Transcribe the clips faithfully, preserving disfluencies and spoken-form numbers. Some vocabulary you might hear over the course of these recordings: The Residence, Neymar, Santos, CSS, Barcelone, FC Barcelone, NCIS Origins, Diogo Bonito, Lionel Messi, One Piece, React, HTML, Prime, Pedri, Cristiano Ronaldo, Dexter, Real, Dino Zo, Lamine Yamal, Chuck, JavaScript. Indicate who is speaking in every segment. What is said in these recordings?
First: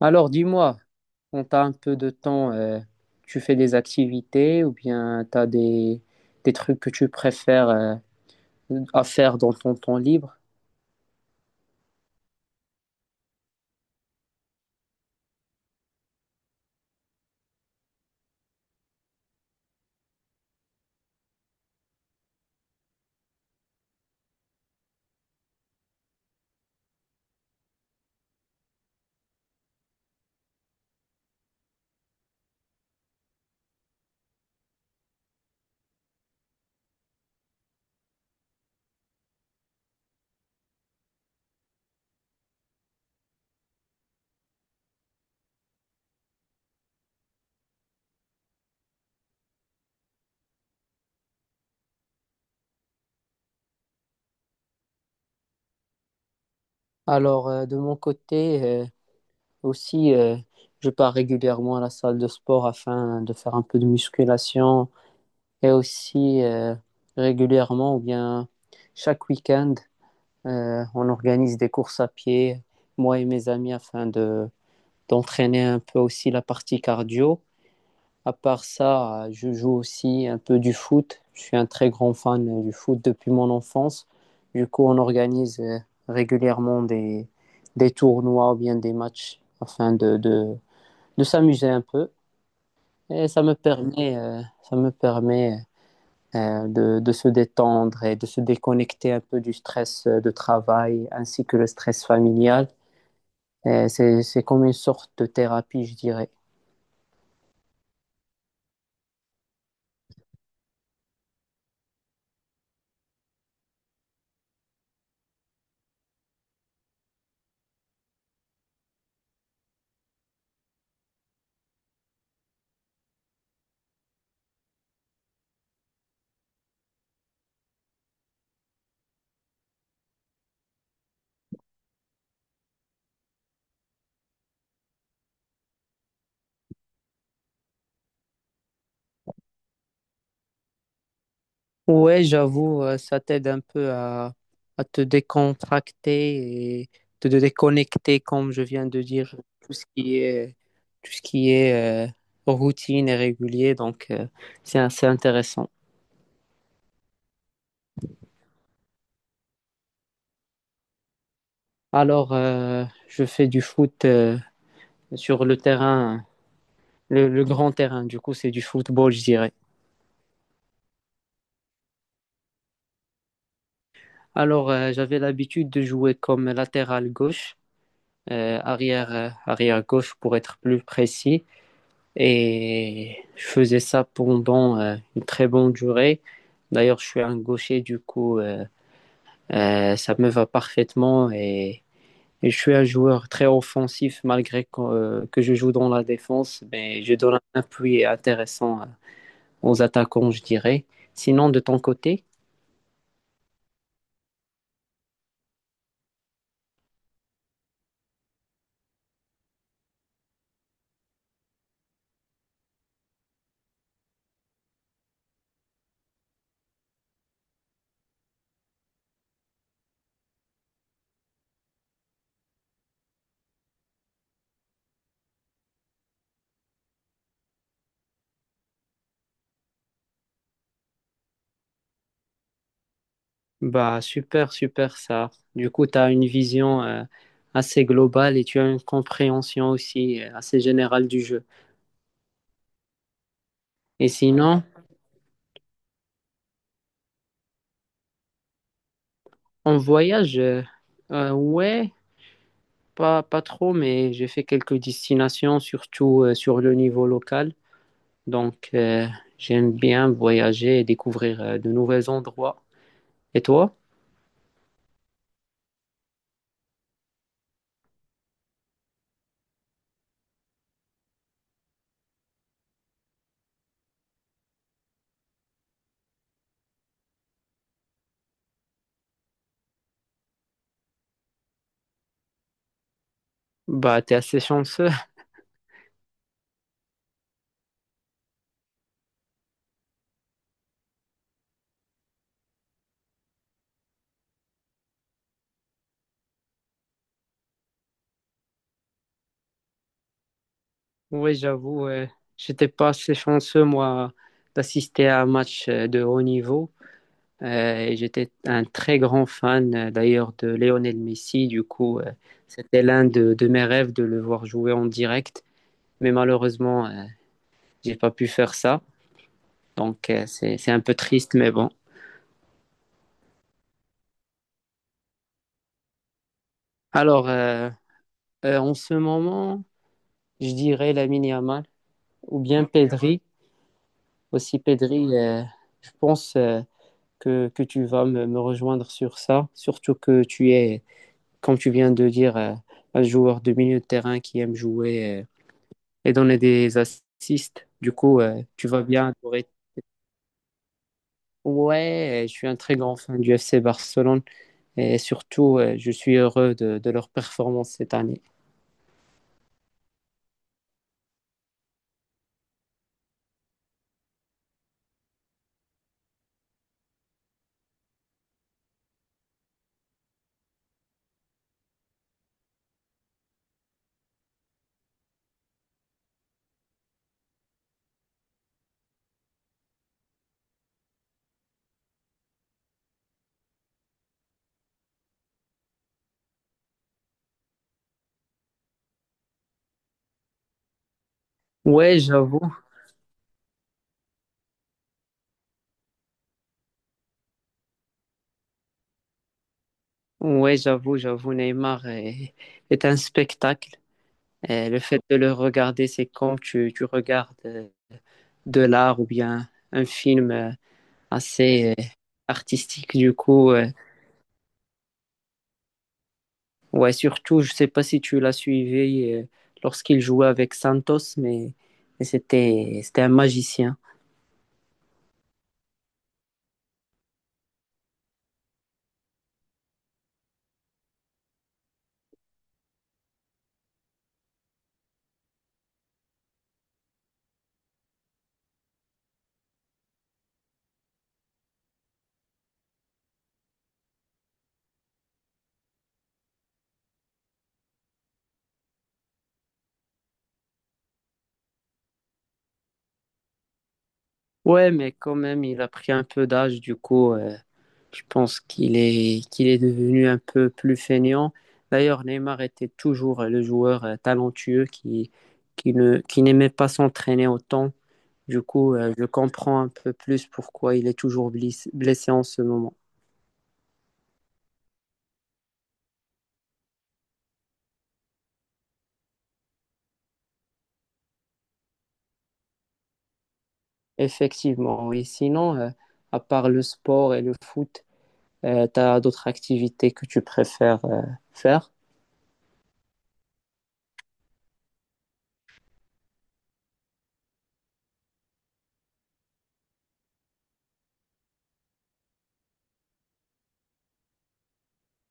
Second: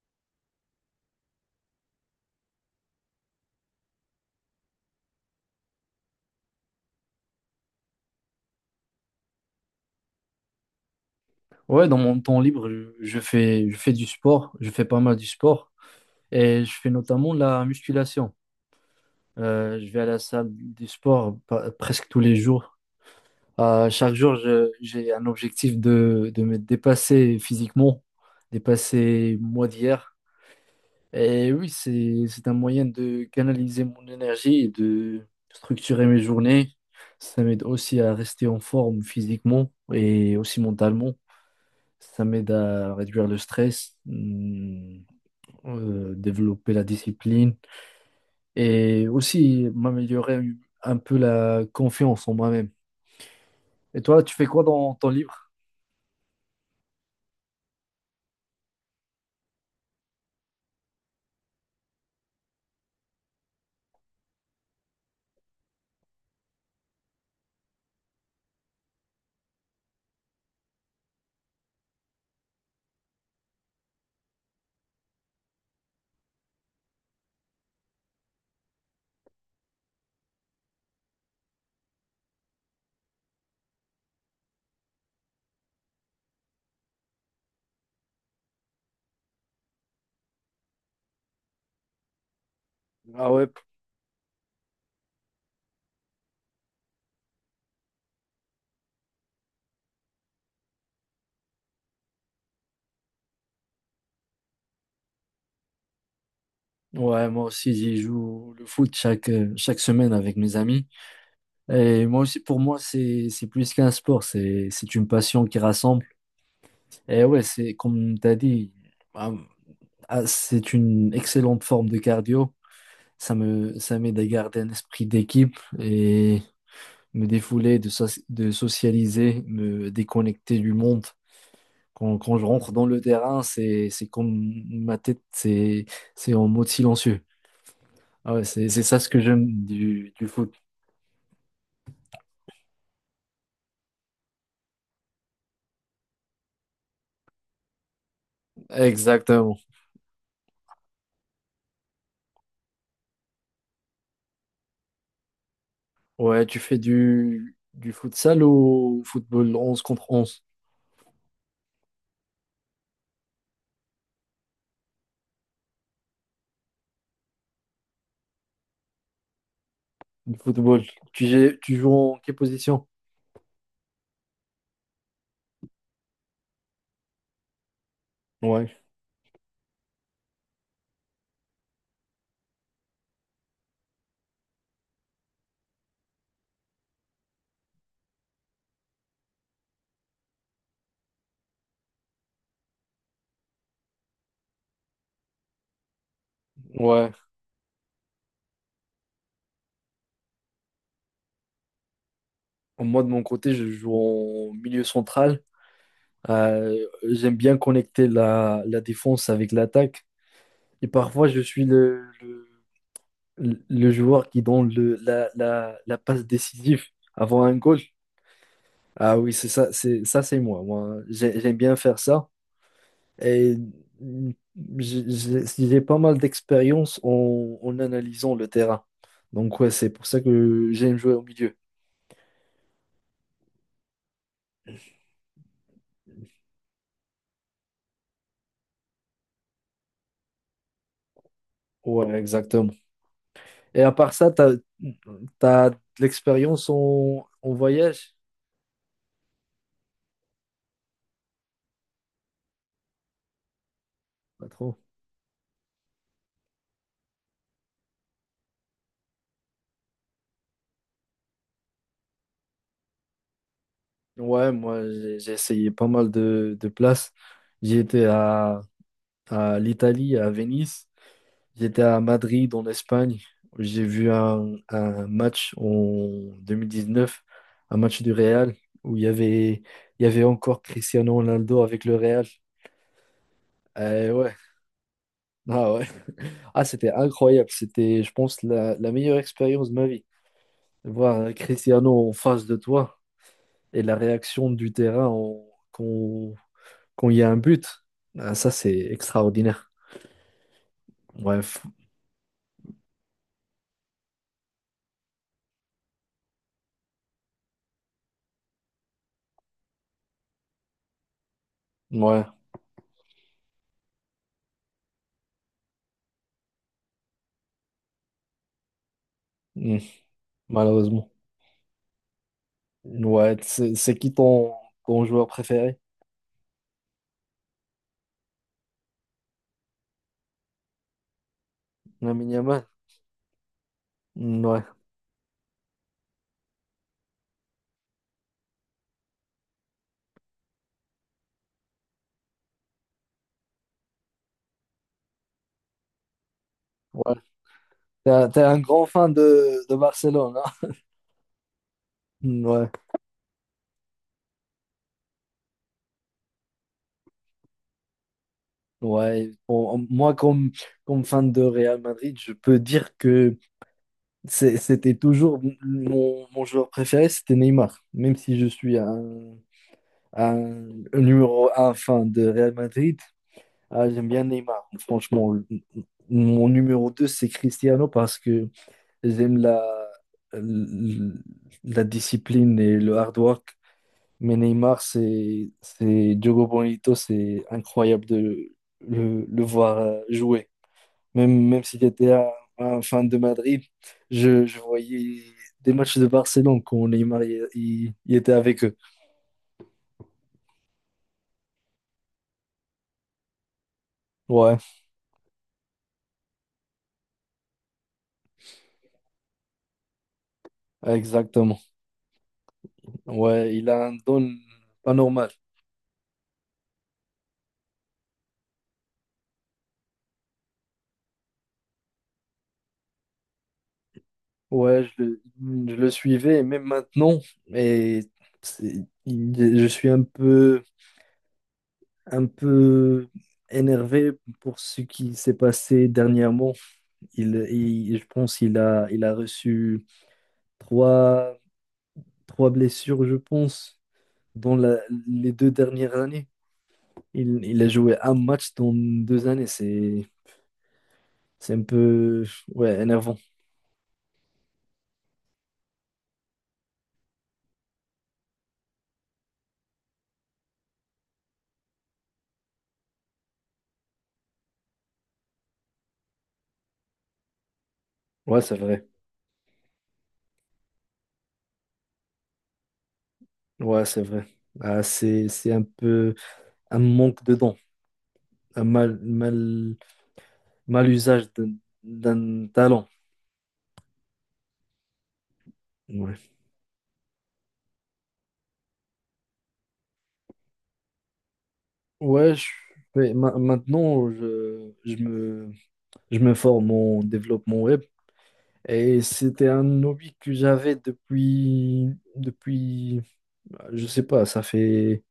Speaker 1: Alors, dis-moi, quand t'as un peu de temps, euh, tu fais des activités ou bien t'as des, des trucs que tu préfères, euh, à faire dans ton temps libre?
Speaker 2: Ouais, dans mon temps libre, je, je fais, je fais du sport, je fais pas mal du sport et je fais notamment la musculation. Euh, je vais à la salle du sport pa- presque tous les jours. Euh, chaque jour, je- j'ai un objectif de, de me dépasser physiquement, dépasser moi d'hier. Et oui, c'est, c'est un moyen de canaliser mon énergie et de structurer mes journées. Ça m'aide aussi à rester en forme physiquement et aussi mentalement. Ça m'aide à réduire le stress, mm, euh, développer la discipline et aussi m'améliorer un peu la confiance en moi-même. Et toi, tu fais quoi dans ton livre?
Speaker 1: Alors, euh, de mon côté, euh, aussi, euh, je pars régulièrement à la salle de sport afin de faire un peu de musculation et aussi euh, régulièrement ou bien chaque week-end, euh, on organise des courses à pied, moi et mes amis, afin de, d'entraîner un peu aussi la partie cardio. À part ça, euh, je joue aussi un peu du foot. Je suis un très grand fan euh, du foot depuis mon enfance. Du coup, on organise euh, régulièrement des, des tournois ou bien des matchs afin de, de, de s'amuser un peu. Et
Speaker 2: Ah
Speaker 1: ça
Speaker 2: ouais.
Speaker 1: me permet, euh, ça me permet euh, de, de se détendre et de se déconnecter un peu du stress euh, de travail ainsi que le stress familial. Et C'est, c'est comme une sorte de thérapie, je dirais.
Speaker 2: Ouais, moi aussi, j'y joue le foot chaque, euh, chaque semaine avec mes amis. Et moi aussi, pour moi, c'est, c'est plus qu'un sport, c'est, c'est une passion qui rassemble. Et ouais, c'est comme tu as dit, ah, ah, c'est une excellente forme de cardio. Ça me, ça m'aide à garder un esprit d'équipe et me défouler, de, soci- de socialiser, me déconnecter du monde. Quand, quand je rentre dans le terrain, c'est, c'est comme ma tête, c'est, c'est en mode silencieux. Ah ouais, c'est, c'est ça ce que j'aime du, du foot.
Speaker 1: Ouais, j'avoue, euh, ça t'aide un peu à, à te décontracter et te te déconnecter, comme je viens de dire,
Speaker 2: Exactement.
Speaker 1: tout ce qui est, tout ce qui est euh, routine et régulier. Donc, euh, c'est assez intéressant.
Speaker 2: Ouais, tu fais du, du futsal ou football onze contre onze?
Speaker 1: Alors, euh, je fais du foot euh, sur le terrain, le, le grand terrain. Du coup, c'est du football, je dirais.
Speaker 2: Du football. Tu, gé- tu joues en quelle position?
Speaker 1: Alors, euh, j'avais l'habitude de jouer comme latéral gauche, euh,
Speaker 2: Ouais,
Speaker 1: arrière, euh, arrière gauche pour être plus précis. Et je faisais ça pendant euh, une très bonne durée. D'ailleurs, je suis un gaucher, du coup, euh, euh, ça me va parfaitement. Et, et je suis un joueur très offensif, malgré que, euh, que je joue dans la défense. Mais
Speaker 2: ouais.
Speaker 1: je donne un appui intéressant euh, aux attaquants, je dirais. Sinon, de ton côté,
Speaker 2: Moi, de mon côté, je joue en milieu central. Euh, J'aime bien connecter la, la défense avec l'attaque. Et parfois, je suis le, le, le- joueur qui donne le, la, la, la passe décisive avant un goal. Ah oui, c'est ça, c'est ça, c'est moi. Moi, j'ai- j'aime bien faire ça. Et mm, j'ai j'ai- j'ai pas mal d'expérience en, en analysant le terrain. Donc, ouais, c'est pour ça que j'aime jouer au milieu.
Speaker 1: bah, super, super ça. Du coup, tu as une vision euh, assez globale et tu as une compréhension aussi euh, assez générale du jeu.
Speaker 2: Ouais, exactement. Et à
Speaker 1: Et
Speaker 2: part ça, t'as,
Speaker 1: sinon,
Speaker 2: t'as de l'expérience en, en voyage?
Speaker 1: en voyage, euh, euh, ouais, pas, pas trop, mais j'ai fait
Speaker 2: Pas
Speaker 1: quelques
Speaker 2: trop.
Speaker 1: destinations, surtout euh, sur le niveau local. Donc, euh, j'aime bien voyager et découvrir euh, de nouveaux endroits. Et toi?
Speaker 2: Ouais, moi, j'ai j'ai essayé pas mal de, de places. J'y étais à à l'Italie, à Venise. J'étais à Madrid, en Espagne. J'ai vu un, un match en deux mille dix-neuf, un match du Real, où il y avait, il y avait encore Cristiano Ronaldo avec le Real.
Speaker 1: Bah,
Speaker 2: Eh
Speaker 1: t'es
Speaker 2: ouais,
Speaker 1: assez chanceux.
Speaker 2: ah ouais. Ah, c'était incroyable. C'était, je pense, la, la meilleure expérience de ma vie. Voir Cristiano en face de toi et la réaction du terrain en- quand, quand il y a un but. Ah, ça, c'est extraordinaire.
Speaker 1: Oui,
Speaker 2: Bref,
Speaker 1: j'avoue, euh, j'étais pas assez chanceux, moi, d'assister à un match euh, de haut niveau. Euh, et j'étais un très grand fan euh, d'ailleurs de Lionel Messi. Du coup, euh,
Speaker 2: ouais.
Speaker 1: c'était l'un de, de mes rêves de le voir jouer en direct. Mais malheureusement, euh, j'ai pas pu faire ça.
Speaker 2: Mm.
Speaker 1: Donc, euh, c'est, c'est un peu
Speaker 2: Malheureusement.
Speaker 1: triste, mais bon.
Speaker 2: Ouais, c'est c'est qui ton, ton joueur préféré?
Speaker 1: Alors, euh, euh, en ce moment, je dirais Lamine Yamal
Speaker 2: Lamine
Speaker 1: ou bien
Speaker 2: Yamal?
Speaker 1: Pedri.
Speaker 2: Mm,
Speaker 1: Aussi,
Speaker 2: ouais,
Speaker 1: Pedri, euh, je pense euh, que, que tu vas me, me rejoindre sur ça. Surtout que tu es, comme tu viens de dire, euh, un joueur de milieu de terrain qui aime jouer, euh, et donner des
Speaker 2: ouais.
Speaker 1: assists. Du
Speaker 2: T'es
Speaker 1: coup,
Speaker 2: un,
Speaker 1: euh,
Speaker 2: t'es un
Speaker 1: tu vas
Speaker 2: grand fan
Speaker 1: bien au rythme.
Speaker 2: de, de Barcelone, hein?
Speaker 1: Ouais, euh, je
Speaker 2: Mm,
Speaker 1: suis un
Speaker 2: ouais,
Speaker 1: très grand fan du F C Barcelone et surtout, euh, je suis heureux de, de leur performance cette année.
Speaker 2: ouais. Bon, moi, comme, comme fan de Real Madrid, je peux dire que c'est- c'était toujours mon, mon joueur préféré, c'était Neymar. Même si je suis un, un numéro un fan de Real Madrid, ah, j'aime bien Neymar. Franchement, le- mon numéro deux c'est Cristiano parce que J'aime la, l- la discipline et le hard work. Mais Neymar, c'est, c'est Diogo Bonito, c'est incroyable de le, le voir euh, jouer. Même, même si
Speaker 1: Ouais,
Speaker 2: j'étais un,
Speaker 1: j'avoue.
Speaker 2: un fan de Madrid, je, je voyais des matchs de Barcelone quand Neymar il, il- il était avec eux.
Speaker 1: Ouais, j'avoue, j'avoue, Neymar est, est un spectacle.
Speaker 2: Ouais,
Speaker 1: Et le fait de le regarder, c'est comme tu, tu regardes euh, de l'art ou bien un film euh,
Speaker 2: exactement.
Speaker 1: assez euh, artistique. Du coup,
Speaker 2: Ouais,
Speaker 1: euh,
Speaker 2: il a un don pas normal.
Speaker 1: Ouais, surtout, je sais pas si tu l'as suivi euh, lorsqu'il jouait avec Santos, mais, mais c'était, c'était un magicien.
Speaker 2: Ouais, je, le- je le suivais, et même maintenant. Et c'est- il- je suis un peu un peu énervé pour ce qui s'est passé dernièrement. Il, il- je pense qu'il a, il a reçu trois, trois blessures, je pense, dans la- les deux dernières années. Il, il a joué un match dans deux années. C'est, c'est un peu, ouais, énervant.
Speaker 1: Ouais, mais quand même, il a pris un peu d'âge, du coup, euh, je pense qu'il est, qu'il est devenu un peu plus feignant. D'ailleurs, Neymar était toujours euh, le joueur euh, talentueux qui, qui ne, qui n'aimait pas s'entraîner autant.
Speaker 2: Ouais,
Speaker 1: Du
Speaker 2: c'est
Speaker 1: coup,
Speaker 2: vrai.
Speaker 1: euh, je comprends un peu plus pourquoi il est toujours blis- blessé en ce moment.
Speaker 2: Ouais, c'est vrai. Ah, c'est, c'est un peu un manque de dons, un mal, mal, mal usage d'un d'un talent.
Speaker 1: Effectivement, oui. Sinon, euh, à
Speaker 2: Ouais.
Speaker 1: part le sport et le foot, Euh, tu as d'autres activités que tu préfères euh, faire?
Speaker 2: Ouais, je fais- ma- maintenant, je, je me, je me forme en développement web et c'était un hobby que j'avais depuis, depuis, je sais pas, ça fait,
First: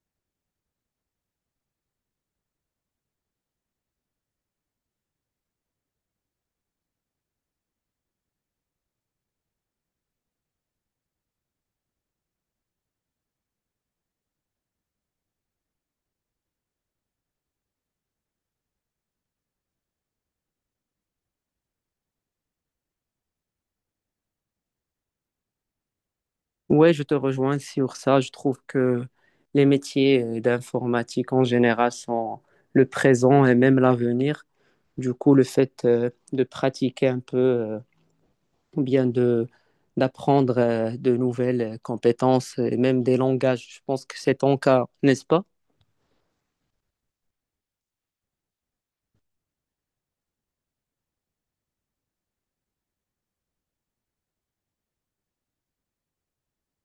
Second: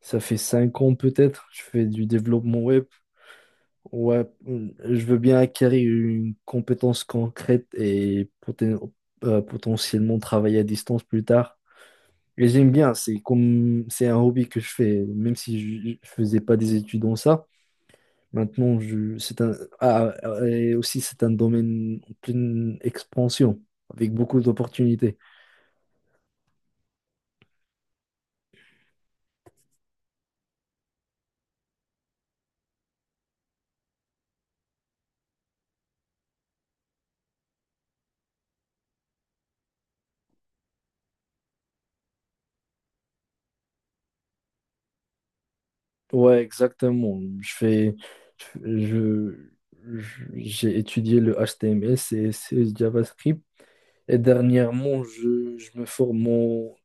Speaker 2: ça fait cinq ans peut-être. Je fais du développement web. Ouais, je veux bien acquérir une compétence concrète et poten- euh, potentiellement travailler à distance plus tard. Et j'aime bien, c'est comme, c'est un hobby que je fais, même si je, je faisais pas des études dans ça. Maintenant, je, c'est un, ah, ah, et aussi, c'est un domaine en pleine expansion, avec beaucoup d'opportunités.
Speaker 1: Ouais, je te rejoins sur ça. Je trouve que les métiers euh, d'informatique en général sont le présent et même l'avenir. Du coup, le fait euh, de pratiquer un peu, euh, ou bien de d'apprendre euh, de nouvelles euh, compétences et même des langages, je pense que c'est ton cas, n'est-ce pas?
Speaker 2: Ouais, exactement. Je fais, je, je- j'ai étudié le H T M L, C S S, JavaScript, et dernièrement, je, je me forme en,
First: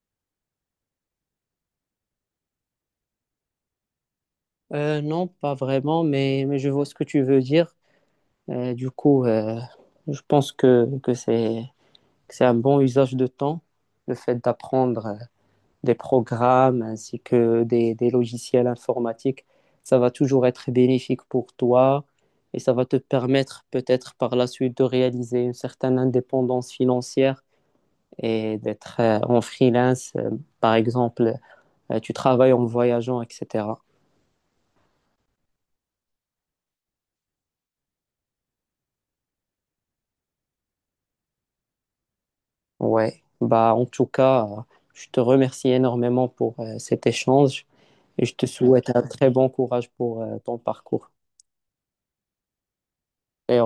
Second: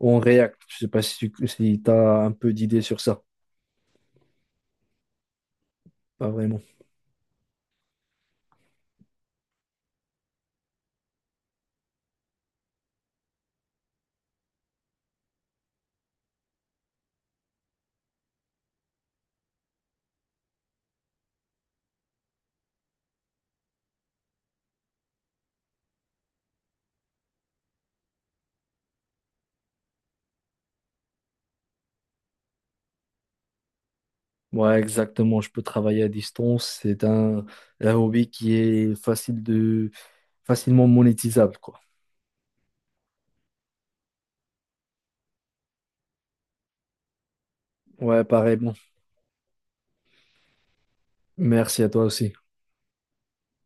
Speaker 2: en React. Je sais pas si tu si as un peu d'idées sur ça.
Speaker 1: Euh, non, pas vraiment,
Speaker 2: Pas
Speaker 1: mais, mais
Speaker 2: vraiment.
Speaker 1: je vois ce que tu veux dire. Euh, du coup, euh, je pense que, que c'est c'est un bon usage de temps, le fait d'apprendre euh, des programmes ainsi que des, des logiciels informatiques. Ça va toujours être bénéfique pour toi et ça va te permettre peut-être par la suite de réaliser une certaine indépendance financière et d'être euh, en freelance, euh, par exemple, euh, tu travailles en voyageant, et cætera.
Speaker 2: Ouais, exactement. Je peux travailler à distance. C'est un, un hobby qui est facile de, facilement monétisable, quoi.
Speaker 1: Ouais, bah en tout cas, euh, je te remercie énormément pour euh, cet échange
Speaker 2: Ouais,
Speaker 1: et je te
Speaker 2: pareil. bon.
Speaker 1: souhaite un très bon courage pour euh, ton parcours.
Speaker 2: Merci à toi aussi.
Speaker 1: Et